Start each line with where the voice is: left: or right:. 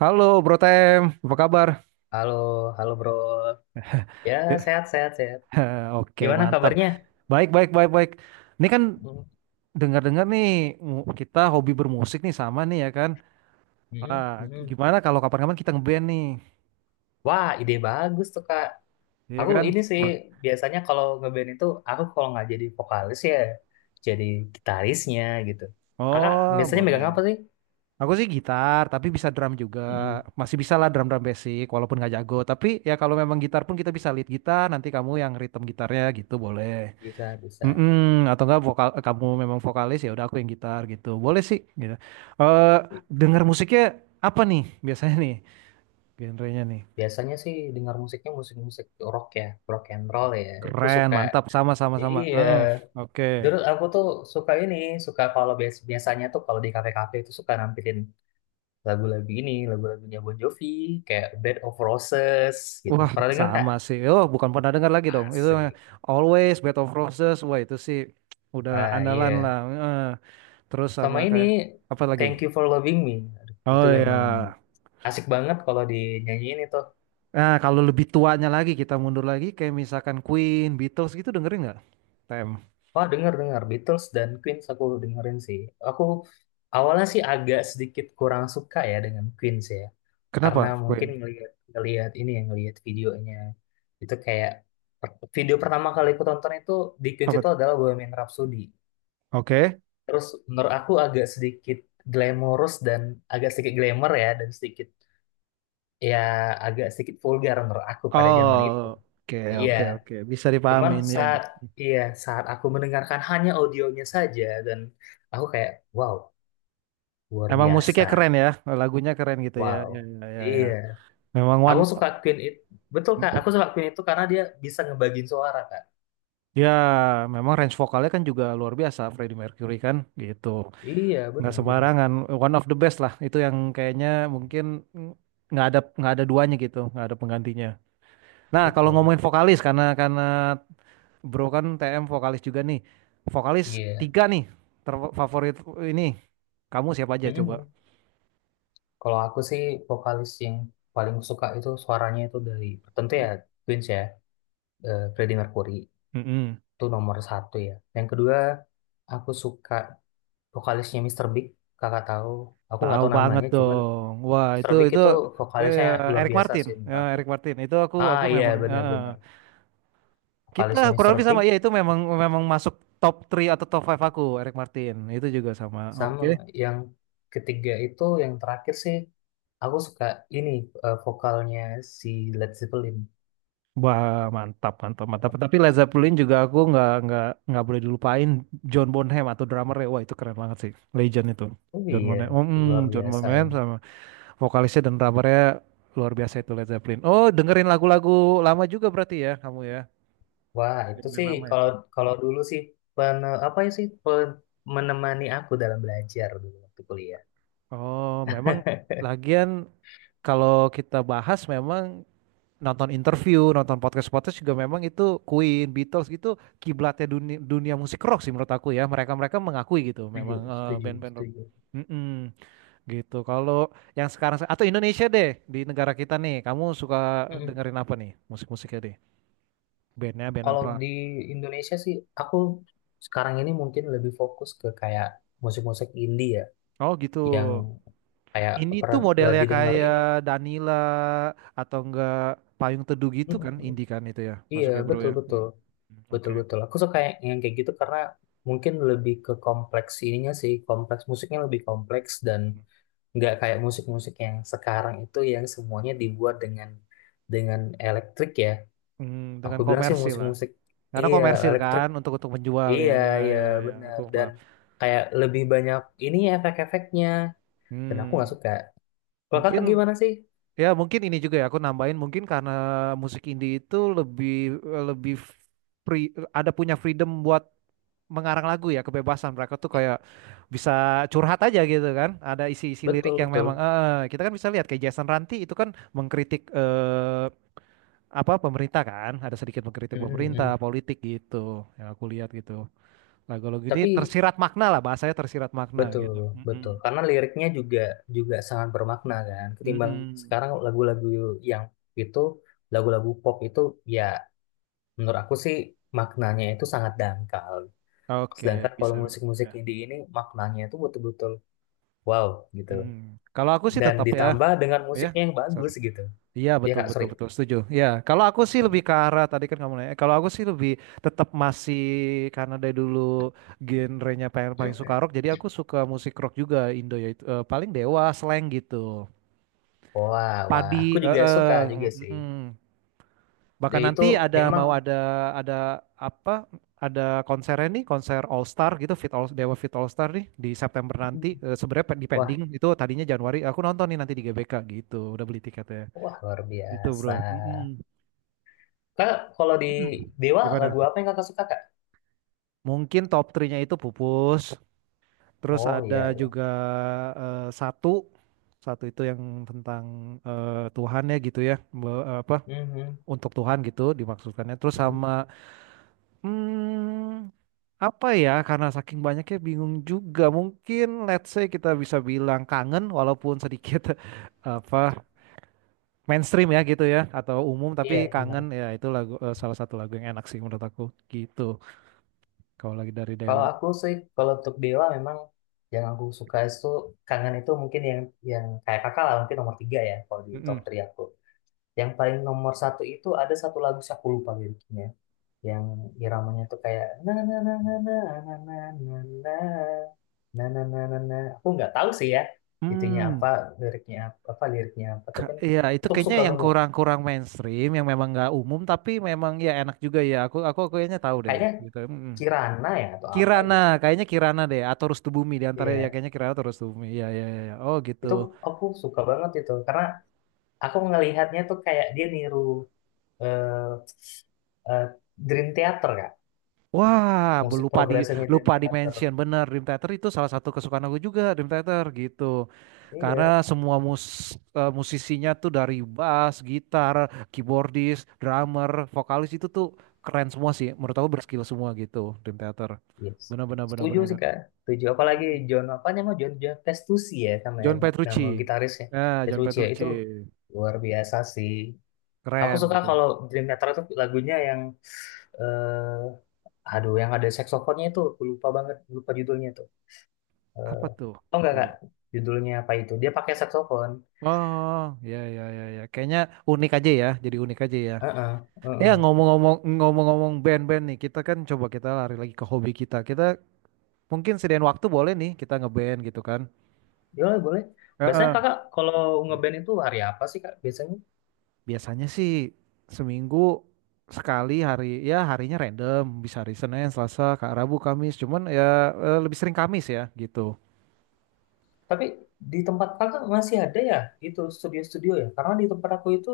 right: Halo Bro Tem, apa kabar?
left: Halo, halo bro. Ya, sehat, sehat, sehat.
right: Oke,
left: Gimana
right: mantap.
left: kabarnya?
right: Baik, baik, baik, baik. Ini kan
left: Mm,
right: dengar-dengar nih, kita hobi bermusik nih sama nih ya kan.
left: mm,
right: Ah,
left: mm.
right: gimana kalau kapan-kapan kita ngeband nih?
left: Wah, ide bagus tuh, Kak.
right: Iya
left: Aku
right: kan?
left: ini sih,
right: Bo-
left: biasanya kalau ngeband itu, aku kalau nggak jadi vokalis ya, jadi gitarisnya gitu. Kakak
right: Oh,
left: biasanya megang
right: boleh.
left: apa sih?
right: Aku sih gitar, tapi bisa drum juga.
left: Mm.
right: Masih bisa lah drum-drum basic, walaupun nggak jago. Tapi ya kalau memang gitar pun kita bisa lead gitar, nanti kamu yang rhythm gitarnya gitu boleh.
left: Bisa, bisa.
right: Mm-mm, atau enggak vokal kamu memang vokalis ya udah aku yang gitar gitu. Boleh sih gitu. Eh
left: Bi-
right: Dengar musiknya apa nih biasanya nih, genrenya nih?
left: Biasanya sih dengar musiknya musik-musik rock ya, rock and roll ya. Aku
right: Keren,
left: suka,
right: mantap. Sama sama sama.
left: iya.
right: Heeh, oke.
left: Dulu aku tuh suka ini, suka kalau biasanya tuh kalau di kafe-kafe itu suka nampilin lagu-lagu ini, lagu-lagunya Bon Jovi, kayak Bed of Roses gitu.
right: Wah,
left: Pernah denger Kak?
right: sama sih. Oh, bukan pernah dengar lagi dong. Itu
left: Asik.
right: Always Bed of Roses. Wah, itu sih udah
left: Ah
right: andalan lah.
left: iya.
right: Heeh. Terus
left: Sama
right: sama
left: ini
right: kayak apa lagi?
left: Thank You for Loving Me. Aduh, itu
right: Oh
left: memang
right: ya.
left: asik banget kalau dinyanyiin itu.
right: Nah, kalau lebih tuanya lagi kita mundur lagi kayak misalkan Queen, Beatles gitu, dengerin nggak, Tem?
left: Wah, denger-denger Beatles dan Queen aku dengerin sih. Aku awalnya sih agak sedikit kurang suka ya dengan Queen sih ya. Karena
right: Kenapa
left: mungkin
right: Queen?
left: ngelihat ngelihat ini ya ngelihat videonya itu kayak video pertama kali aku tonton itu di Queen
right: Apa?
left: itu adalah Bohemian Rhapsody.
right: Oke.
left: Terus menurut aku agak sedikit glamorous dan agak sedikit glamour ya dan sedikit ya agak sedikit vulgar menurut aku pada zaman itu.
right: Oh, oke,
left: Iya,
right: oke, oke. Bisa
left: cuman
right: dipahamin ya.
left: saat iya saat aku mendengarkan hanya audionya saja dan aku kayak wow, luar
right: Emang musiknya
left: biasa.
right: keren ya, lagunya keren gitu ya.
left: Wow.
right: Ya, ya, ya, ya.
left: Iya,
right: Memang one,
left: aku suka Queen itu. Betul Kak, aku suka Queen itu karena dia bisa ngebagiin suara Kak.
right: ya, memang range vokalnya kan juga luar biasa Freddie Mercury kan, gitu.
left: Iya,
right: Nggak
left: benar, benar.
right: sembarangan, one of the best lah. Itu yang kayaknya mungkin nggak ada duanya gitu, nggak ada penggantinya. Nah, kalau
left: Betul.
right: ngomongin vokalis, karena Bro kan TM vokalis juga nih. Vokalis
left: Iya.
right: tiga nih terfavorit ini. Kamu siapa aja coba?
left: Mm-mm. Kalau aku sih vokalis yang paling suka itu suaranya itu dari tentu ya Queens ya, Freddie Mercury
right: Mm-mm.
left: itu nomor satu ya. Yang kedua aku suka vokalisnya Mister Big, kakak tahu. Aku nggak
right: Tahu
left: tahu
right: banget
left: namanya, cuman
right: dong. Wah,
left: Mister
right: itu
left: Big
right: itu
left: itu
right: eh,
left: vokalisnya luar
right: Eric
left: biasa
right: Martin.
left: sih
right: Ya,
left: menurut aku.
right: Eric Martin. Itu aku
left: Ah
right: aku
left: iya,
right: memang
left: benar-benar
right: Kita
left: vokalisnya
right: kurang
left: Mister
right: lebih sama.
left: Big.
right: Iya, itu memang memang masuk top 3 atau top 5 aku Eric Martin. Itu juga sama.
left: Sama
right: Oke.
left: yang ketiga itu yang terakhir sih aku suka ini, vokalnya si Led Zeppelin.
right: Wah, mantap, mantap, mantap. Tapi Led Zeppelin juga aku nggak boleh dilupain. John Bonham atau drummer ya, wah, itu keren banget sih. Legend itu.
left: Oh
right: John
left: iya,
right: Bonham. Oh,
left: luar
right: John
left: biasa
right: Bonham
left: ya.
right: sama vokalisnya dan drummernya luar biasa itu Led Zeppelin. Oh, dengerin lagu-lagu lama juga berarti ya kamu ya.
left: Wah, itu
right: Band-band
left: sih
right: lama.
left: kalau kalau dulu sih pene, apa ya sih menemani aku dalam belajar dulu waktu kuliah.
right: Oh, memang lagian kalau kita bahas, memang nonton interview, nonton podcast-podcast juga, memang itu Queen, Beatles gitu kiblatnya dunia, dunia musik rock sih menurut aku ya. Mereka-mereka mengakui gitu
left: Setuju,
right: memang,
left: setuju,
right: band-band rock.
left: setuju.
right: Mm-mm, gitu. Kalau yang sekarang atau Indonesia deh, di negara kita nih, kamu suka
left: Mm.
right: dengerin apa nih musik-musiknya deh? Bandnya band
left: Kalau
right: apa?
left: di Indonesia sih aku sekarang ini mungkin lebih fokus ke kayak musik-musik indie ya,
right: Oh gitu.
left: yang kayak
right: Ini tuh
left: pernah
right: modelnya
left: lagi dengar ini.
right: kayak Danila atau enggak Payung Teduh
left: Mm,
right: gitu kan,
left: mm.
right: indie kan itu ya,
left: Iya,
right: masuknya bro
left: betul
right: ya.
left: betul,
right: Hmm. Hmm,
left: betul
right: oke.
left: betul. Aku suka yang kayak gitu karena mungkin lebih ke kompleks ininya sih, kompleks musiknya lebih kompleks dan nggak kayak musik-musik yang sekarang itu yang semuanya dibuat dengan elektrik ya,
right: Hmm,
left: aku
right: dengan
left: bilang sih
right: komersil lah.
left: musik-musik
right: Karena
left: iya
right: komersil
left: elektrik,
right: kan untuk menjual ya,
left: iya
right: ya,
left: iya
right: ya, ya. Aku
left: benar. Dan
right: paham.
left: kayak lebih banyak ini ya efek-efeknya, dan aku nggak
right: Hmm,
left: suka. Kalau
right: mungkin
left: kakak gimana sih?
right: ya, mungkin ini juga ya aku nambahin, mungkin karena musik indie itu lebih lebih free, ada punya freedom buat mengarang lagu ya, kebebasan mereka tuh kayak bisa curhat aja gitu kan, ada isi-isi lirik
left: Betul
right: yang
left: betul.
right: memang, kita kan bisa lihat kayak Jason Ranti itu kan mengkritik, apa, pemerintah kan, ada sedikit mengkritik
left: Mm, mm, mm.
right: pemerintah politik gitu yang aku lihat gitu. Lagu-lagu ini
left: Tapi
right: tersirat makna lah, bahasanya tersirat makna
left: betul
right: gitu.
left: betul
right: Mm-mm.
left: karena liriknya juga juga sangat bermakna kan ketimbang
right: Mm-mm.
left: sekarang lagu-lagu yang itu, lagu-lagu pop itu ya menurut aku sih maknanya itu sangat dangkal.
right: Oke,
left: Sedangkan kalau
right: bisa
left: musik-musik
right: ya.
left: indie ini maknanya itu betul-betul wow gitu.
right: Mm. Kalau aku sih
left: Dan
right: tetap ya,
left: ditambah dengan
right: ya,
left: musiknya yang
right: sorry.
left: bagus gitu.
right: Iya,
left: Iya
right: betul
left: Kak,
right: betul
left: sorry.
right: betul, setuju. Ya kalau aku sih
left: Mm.
right: lebih ke arah tadi kan, kamu nanya. Kalau aku sih lebih tetap masih, karena dari dulu genrenya paling paling suka rock. Jadi aku suka musik rock juga Indo ya, itu, paling Dewa, Slank gitu.
left: Wah, wah,
right: Padi,
left: aku
right: eh,
left: juga suka
right: eh,
left: juga sih.
right: mm,
left: Dia
right: Bahkan
left: itu
right: nanti ada,
left: memang
right: mau ada apa? Ada konsernya nih, konser All Star gitu, Fit All Dewa Fit All Star nih di September nanti. Sebenarnya di
left: wah,
right: pending itu, tadinya Januari. Aku nonton nih nanti di GBK gitu. Udah beli tiketnya.
left: wah luar
right: Gitu
left: biasa.
right: bro. Mm-mm.
left: Kak, kalau di
right: Mm-mm.
left: Dewa
right: Gimana?
left: lagu apa yang Kakak suka Kak?
right: Mungkin top 3-nya itu pupus. Terus
left: Oh iya,
right: ada
left: iya.
right: juga, eh, satu, satu itu yang tentang, Tuhan ya gitu ya, apa,
left: Mhm,
right: untuk Tuhan gitu dimaksudkannya. Terus
left: mhm.
right: sama, hmm, apa ya? Karena saking banyaknya bingung juga. Mungkin let's say kita bisa bilang kangen, walaupun sedikit apa, mainstream ya gitu ya, atau umum, tapi
left: Iya,
right: kangen
left: benar.
right: ya itu lagu, salah satu lagu yang enak sih menurut aku gitu. Kalau lagi dari
left: Kalau
right: Dewa.
left: aku sih, kalau untuk Dewa memang yang aku suka itu kangen itu mungkin yang kayak kakak lah mungkin nomor tiga ya kalau di top
right: Mm-mm.
left: tiga aku. Yang paling nomor satu itu ada satu lagu sih aku lupa liriknya. Yang iramanya tuh kayak na na na na na na na na na na na na na na. Aku nggak tahu sih ya itunya
right: Hmm,
left: apa, liriknya apa, apa liriknya apa. Cuman
right: iya itu
left: itu aku
right: kayaknya
left: suka
right: yang
left: banget.
right: kurang-kurang mainstream, yang memang nggak umum, tapi memang ya enak juga ya. Aku kayaknya tahu deh,
left: Kayaknya
right: gitu. Mm-mm.
left: Kirana ya atau apa
right: Kirana,
left: gitu.
right: kayaknya Kirana deh, atau Rustubumi, di antara ya
left: Iya,
right: kayaknya Kirana atau Rustubumi. Iya iya iya. Iya. Oh gitu.
left: itu aku suka banget itu karena aku ngelihatnya tuh kayak dia niru eh eh, Dream Theater kak,
right: Wah,
left: musik
right: lupa di
left: progresifnya Dream Theater.
right: mention, bener Dream Theater itu salah satu kesukaan aku juga, Dream Theater gitu.
left: Iya.
right: Karena semua musisinya tuh dari bass, gitar, keyboardis, drummer, vokalis itu tuh keren semua sih. Menurut aku berskill semua gitu, Dream Theater.
left: Yes.
right: Benar benar benar
left: Setuju
right: benar.
left: sih Kak. Setuju. Apalagi
right: Hmm.
left: John apa namanya John, John Testucci ya sama
right: John
left: nama
right: Petrucci.
left: gitarisnya
right: Ya, John
left: Petrucci ya itu
right: Petrucci.
left: luar biasa sih. Aku
right: Keren
left: suka
right: betul.
left: kalau Dream Theater itu lagunya yang eh aduh yang ada saksofonnya itu aku lupa banget lupa judulnya tuh. Eh
right: Apa tuh?
left: oh enggak
right: Coba.
left: Kak, judulnya apa itu? Dia pakai saksofon.
right: Oh, ya ya ya ya. Kayaknya unik aja ya. Jadi unik aja ya.
left: Heeh,
right: Ya,
left: heeh.
right: ngomong-ngomong band-band nih, kita kan coba kita lari lagi ke hobi kita. Kita mungkin sediain waktu, boleh nih kita ngeband gitu kan.
left: Boleh, boleh. Biasanya
right: Heeh.
left: Kakak kalau ngeband itu hari apa sih Kak? Biasanya
right: Biasanya sih seminggu sekali, hari ya, harinya random, bisa hari Senin, Selasa, kak, Rabu, Kamis. Cuman ya, lebih sering Kamis ya gitu.
left: tapi di tempat kakak masih ada ya itu studio-studio ya? Karena di tempat aku itu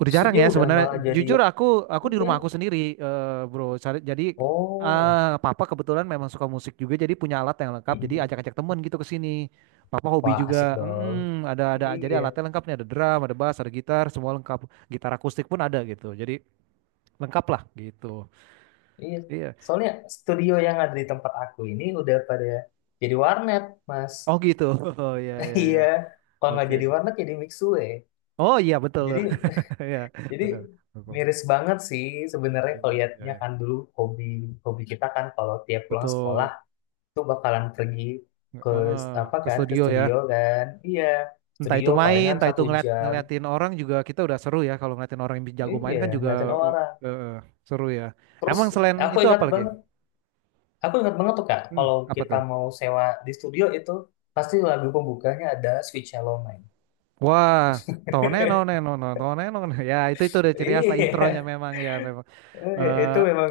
right: Udah jarang
left: studio
right: ya
left: udah
right: sebenarnya.
left: malah jadi
right: Jujur aku di
left: iya.
right: rumah aku sendiri, bro. Jadi,
left: Oh.
right: ah, papa kebetulan memang suka musik juga, jadi punya alat yang lengkap. Jadi
left: Mm-mm.
right: ajak-ajak temen gitu ke sini. Papa hobi
left: Wah, asik
right: juga.
left: dong.
right: Mm, ada jadi
left: Iya,
right: alatnya lengkap nih. Ada drum, ada bass, ada gitar, semua lengkap. Gitar akustik pun ada gitu. Jadi lengkap lah gitu.
left: iya.
right: Iya.
left: Soalnya studio yang ada di tempat aku ini udah pada jadi warnet, Mas.
right: Oh gitu. Oh iya iya iya.
left: Iya, kalau nggak
right: Oke,
left: jadi
right: oke.
left: warnet jadi mixue.
right: Oh iya betul.
left: Jadi,
right: Iya
left: jadi
right: benar. Betul.
left: miris banget sih sebenarnya kalau
right: Iya,
left: lihatnya
right: iya.
left: kan dulu hobi hobi kita kan kalau tiap pulang sekolah
right: Betul.
left: itu bakalan pergi ke apa
right: Ke
left: kan ke
right: studio
left: studio
right: ya.
left: kan, iya
right: Entah
left: studio
right: itu main,
left: palingan
right: entah
left: satu
right: itu
left: jam,
right: ngeliatin orang, juga kita udah seru ya. Kalau ngeliatin orang yang jago main
left: iya
right: kan juga,
left: ngeliatin orang.
right: eh, eh, seru ya.
left: Terus
right: Emang selain
left: aku
right: itu
left: ingat
right: apa lagi?
left: banget, aku ingat banget tuh kak
right: Hmm,
left: kalau
right: apa
left: kita
right: tuh?
left: mau sewa di studio itu pasti lagu pembukanya ada Sweet Shallow Mine.
right: Wah, toneno neno no toneno neno. Ya itu, udah ciri khas lah intronya,
left: Iya,
right: memang ya memang.
left: iya,
right: Eh,
left: itu memang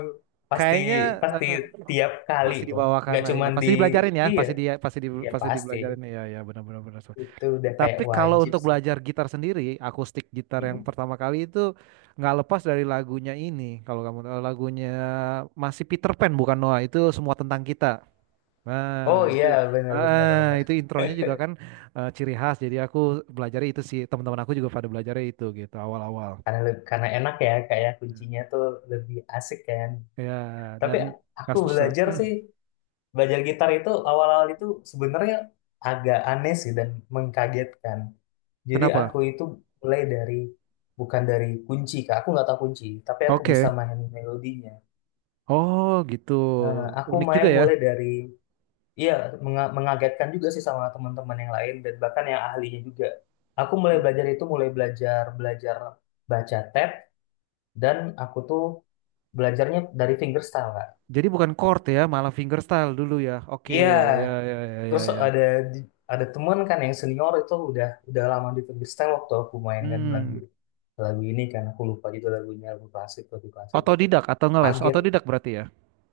left: pasti
right: Kayaknya, eh,
left: pasti
right: eh,
left: tiap kali
right: pasti
left: tuh.
right: dibawakan
left: Nggak
right: lah ya.
left: cuman di
right: Pasti dibelajarin ya.
left: iya, iya
right: Pasti
left: pasti.
right: dibelajarin ya, ya, benar-benar benar, benar, benar.
left: Itu udah kayak
right: Tapi kalau
left: wajib
right: untuk
left: sih.
right: belajar gitar sendiri, akustik gitar yang
left: Mm-mm.
right: pertama kali itu nggak lepas dari lagunya ini. Kalau kamu tahu lagunya, masih Peter Pan bukan Noah, itu semua tentang kita.
left: Oh
right: Nah,
left: iya, benar benar benar.
right: itu intronya juga kan, ciri khas. Jadi aku belajar itu sih, teman-teman aku juga pada belajar itu gitu awal-awal.
left: Karena karena enak ya kayak kuncinya tuh lebih asik kan,
right: Ya,
left: tapi
right: dan
left: aku
right: nggak susah.
left: belajar
right: Hmm,
left: sih, belajar gitar itu awal-awal itu sebenarnya agak aneh sih dan mengkagetkan. Jadi
right: kenapa?
left: aku itu mulai dari bukan dari kunci kak, aku nggak tahu kunci tapi aku bisa
right: Oke.
left: main melodinya.
right: Oh, gitu.
left: Eh, aku
right: Unik juga
left: main
right: ya.
left: mulai dari iya mengagetkan juga sih sama teman-teman yang lain dan bahkan yang ahlinya juga. Aku mulai belajar itu mulai belajar belajar baca tab dan aku tuh belajarnya dari fingerstyle kak,
right: Jadi bukan chord ya, malah fingerstyle dulu ya. Oke,
left: iya.
right: ya ya ya ya
left: Terus
right: ya.
left: ada teman kan yang senior itu udah lama di fingerstyle waktu aku mainkan lagu
right: Hmm,
left: lagu ini kan aku lupa gitu lagunya, lagu klasik gitu.
right: otodidak atau ngeles?
left: Kaget.
right: Otodidak berarti ya.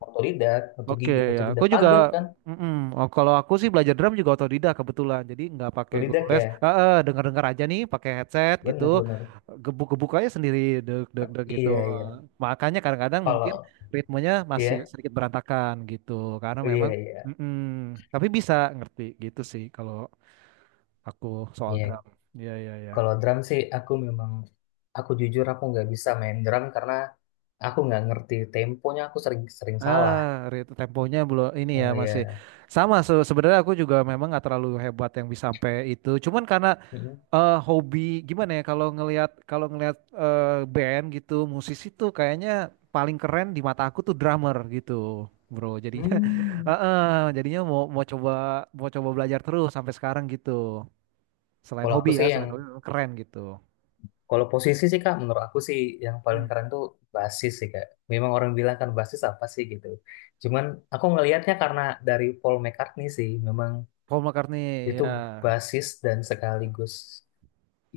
left: Otodidak,
right: Oke,
left: otodidak,
right: ya, aku
left: otodidak,
right: juga.
left: kaget kan.
right: Mm-mm. Oh, kalau aku sih belajar drum juga otodidak kebetulan. Jadi nggak pakai guru
left: Otodidak
right: les.
left: ya,
right: Dengar-dengar aja nih, pakai headset gitu,
left: bener bener,
right: gebuk-gebuk aja sendiri, deg-deg-deg gitu.
left: iya iya.
right: Makanya kadang-kadang mungkin
left: Kalau
right: ritmenya masih
left: iya,
right: sedikit berantakan gitu, karena
left: iya
right: memang.
left: iya
right: Mm-mm. Tapi bisa ngerti gitu sih kalau aku soal
left: iya.
right: drum. Iya iya iya.
left: Kalau drum sih aku memang aku jujur aku nggak bisa main drum karena aku nggak ngerti temponya, aku sering sering salah.
right: Ah, temponya belum ini ya,
left: Oh
right: masih
left: iya.
right: sama, sebenarnya aku juga memang nggak terlalu hebat yang bisa sampai itu. Cuman karena,
left: Mm-mm.
right: hobi, gimana ya, kalau ngelihat, band gitu musisi tuh kayaknya paling keren di mata aku tuh drummer gitu, bro. Jadinya eh,
left: Hmm.
right: eh, jadinya mau mau coba belajar terus sampai sekarang gitu. Selain
left: Kalau aku
right: hobi ya,
left: sih yang
right: selain hobi memang keren gitu.
left: kalau posisi sih Kak, menurut aku sih yang paling
right: Hmm.
left: keren tuh basis sih Kak. Memang orang bilang kan basis apa sih gitu. Cuman aku ngelihatnya karena dari Paul McCartney sih, memang
right: Paul McCartney
left: itu
right: ya.
left: basis dan sekaligus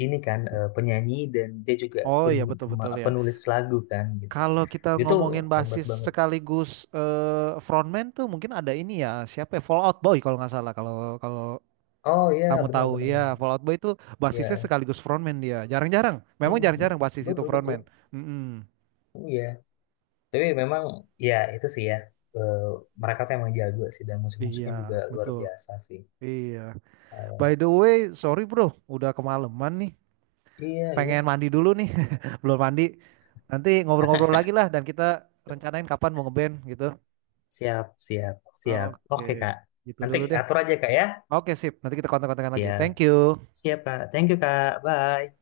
left: ini kan, penyanyi dan dia juga
right: Oh iya betul betul ya.
left: penulis lagu kan gitu.
right: Kalau kita
left: Itu
right: ngomongin
left: hebat
right: basis
left: banget.
right: sekaligus, frontman tuh mungkin ada ini ya, siapa ya, Fallout Boy kalau nggak salah, kalau, kalau
left: Oh iya,
right: kamu
left: benar
right: tahu,
left: benar
right: iya,
left: benar.
right: Fallout Boy itu
left: Iya.
right: basisnya sekaligus frontman, dia jarang-jarang, memang
left: Hmm,
right: jarang-jarang basis itu
left: betul
right: frontman.
left: betul.
right: Mm-mm.
left: Oh iya. Tapi memang ya itu sih ya, eh, mereka tuh emang jago sih dan
right: Iya,
left: musik-musiknya juga luar
right: betul.
left: biasa sih.
right: Iya,
left: Oh,
right: by
left: ya.
right: the way, sorry bro, udah kemalaman nih,
left: Iya,
right: pengen
left: iya.
right: mandi dulu nih, belum mandi, nanti ngobrol-ngobrol lagi lah, dan kita rencanain kapan mau ngeband gitu.
left: Siap, siap, siap.
right: Oke,
left: Oke, Kak.
right: gitu
left: Nanti
right: dulu deh,
left: atur aja, Kak, ya.
right: oke sip, nanti kita kontak-kontakan lagi,
left: Siap.
right: thank you.
left: Siap, Kak. Thank you, Kak. Bye.